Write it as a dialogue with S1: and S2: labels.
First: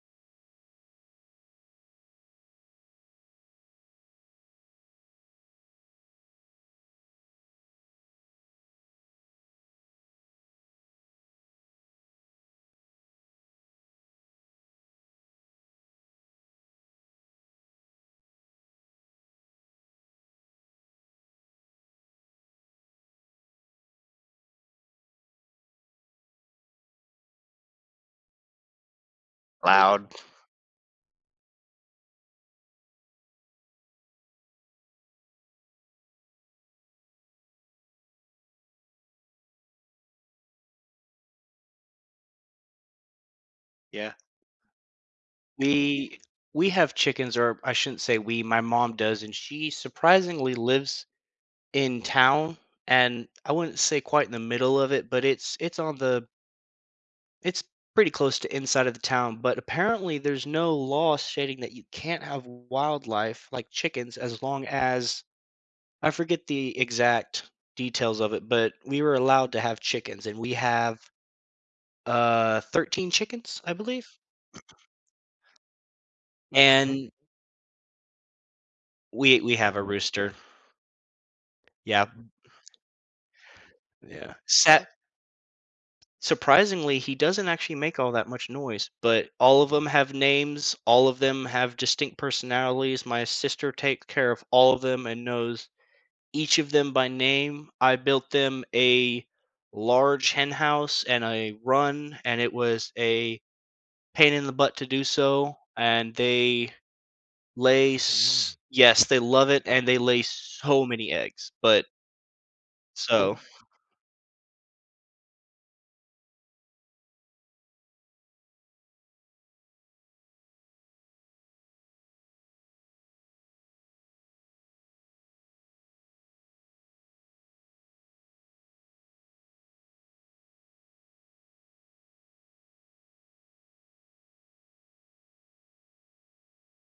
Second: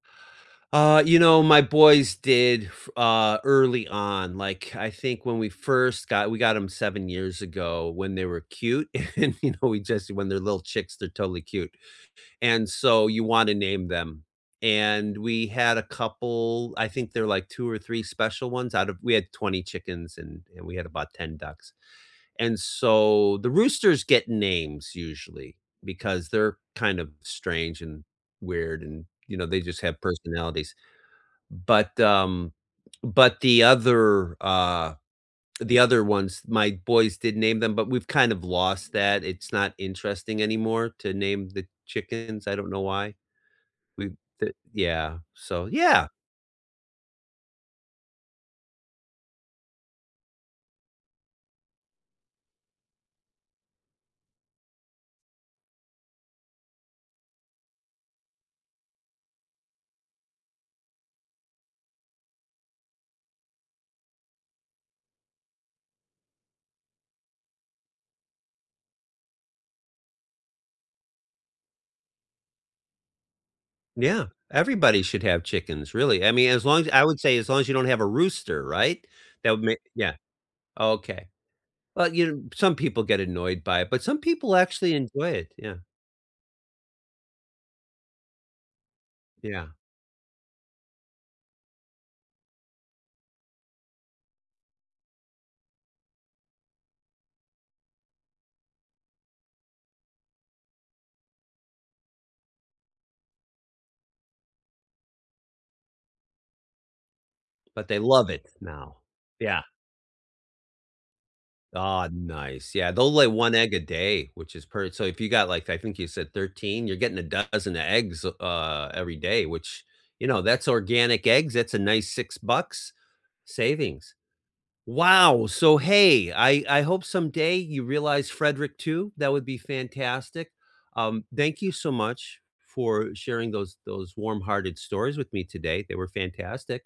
S1: Uh, you know, my boys did f uh, early on, like, I think when we first got we got ‘em 7 years ago when they were cute, and, you know, we just when they're little chicks, they're totally cute, and so you wanna name them, and we had a couple I think there like 2 or 3 special ones out of we had 20 chickens, and and we had about 10 ducks, and so, the roosters get names usually, because they're kind of strange and weird, and, you know, they just have
S2: Loud.
S1: personalities. But, um, but the other, uh the other ones, my boys did name them, but we've kind of lost that, it's not interesting anymore to name the chickens, I don't know why. We
S2: Yeah.
S1: the Yeah, so yeah.
S2: We we have chickens, or I shouldn't say we, my mom does, and she surprisingly lives in town, and I wouldn't say quite in the middle of it, but it's it's on the it's pretty close to inside of the town, but apparently, there's no law stating that you can't have wildlife like chickens as long as I forget the exact details of it, but we were allowed to have chickens, and we have, uh, 13 chickens, I believe.
S1: Yeah, everybody should have chickens, really, I mean, as long as I
S2: And
S1: would say as long as you don't have a rooster, right?
S2: We
S1: That
S2: we
S1: would ma
S2: have a
S1: Yeah,
S2: rooster.
S1: oh okay.
S2: Yep,
S1: Well, you
S2: m
S1: know some people get annoyed by it, but some
S2: Yeah,
S1: people
S2: sat
S1: actually enjoy it, yeah.
S2: Surprisingly, he doesn't actually make all that much noise, but all
S1: Yeah.
S2: of 'em have names, all of them have distinct personalities, my sister take care of all of them and knows each of them by name, I built them a large hen house and a run, and it was a pain in the butt to do so, and they
S1: But
S2: lay
S1: they love it
S2: s
S1: now,
S2: Yes, they love
S1: yeah.
S2: it and they lay so many eggs, but
S1: Aw, nice, yeah, they'll lay
S2: So
S1: 1 egg a day, which is per so, if you got, like, I think you said 13, you're getting a dozen eggs, uh, every day, which, you know, that's organic eggs, that's a nice 6 bucks, savings. Wow! So hey, I I hope someday you realize Frederick too, that would be fantastic, um, thank you so much for sharing those those warm-hearted stories with me today, they were fantastic.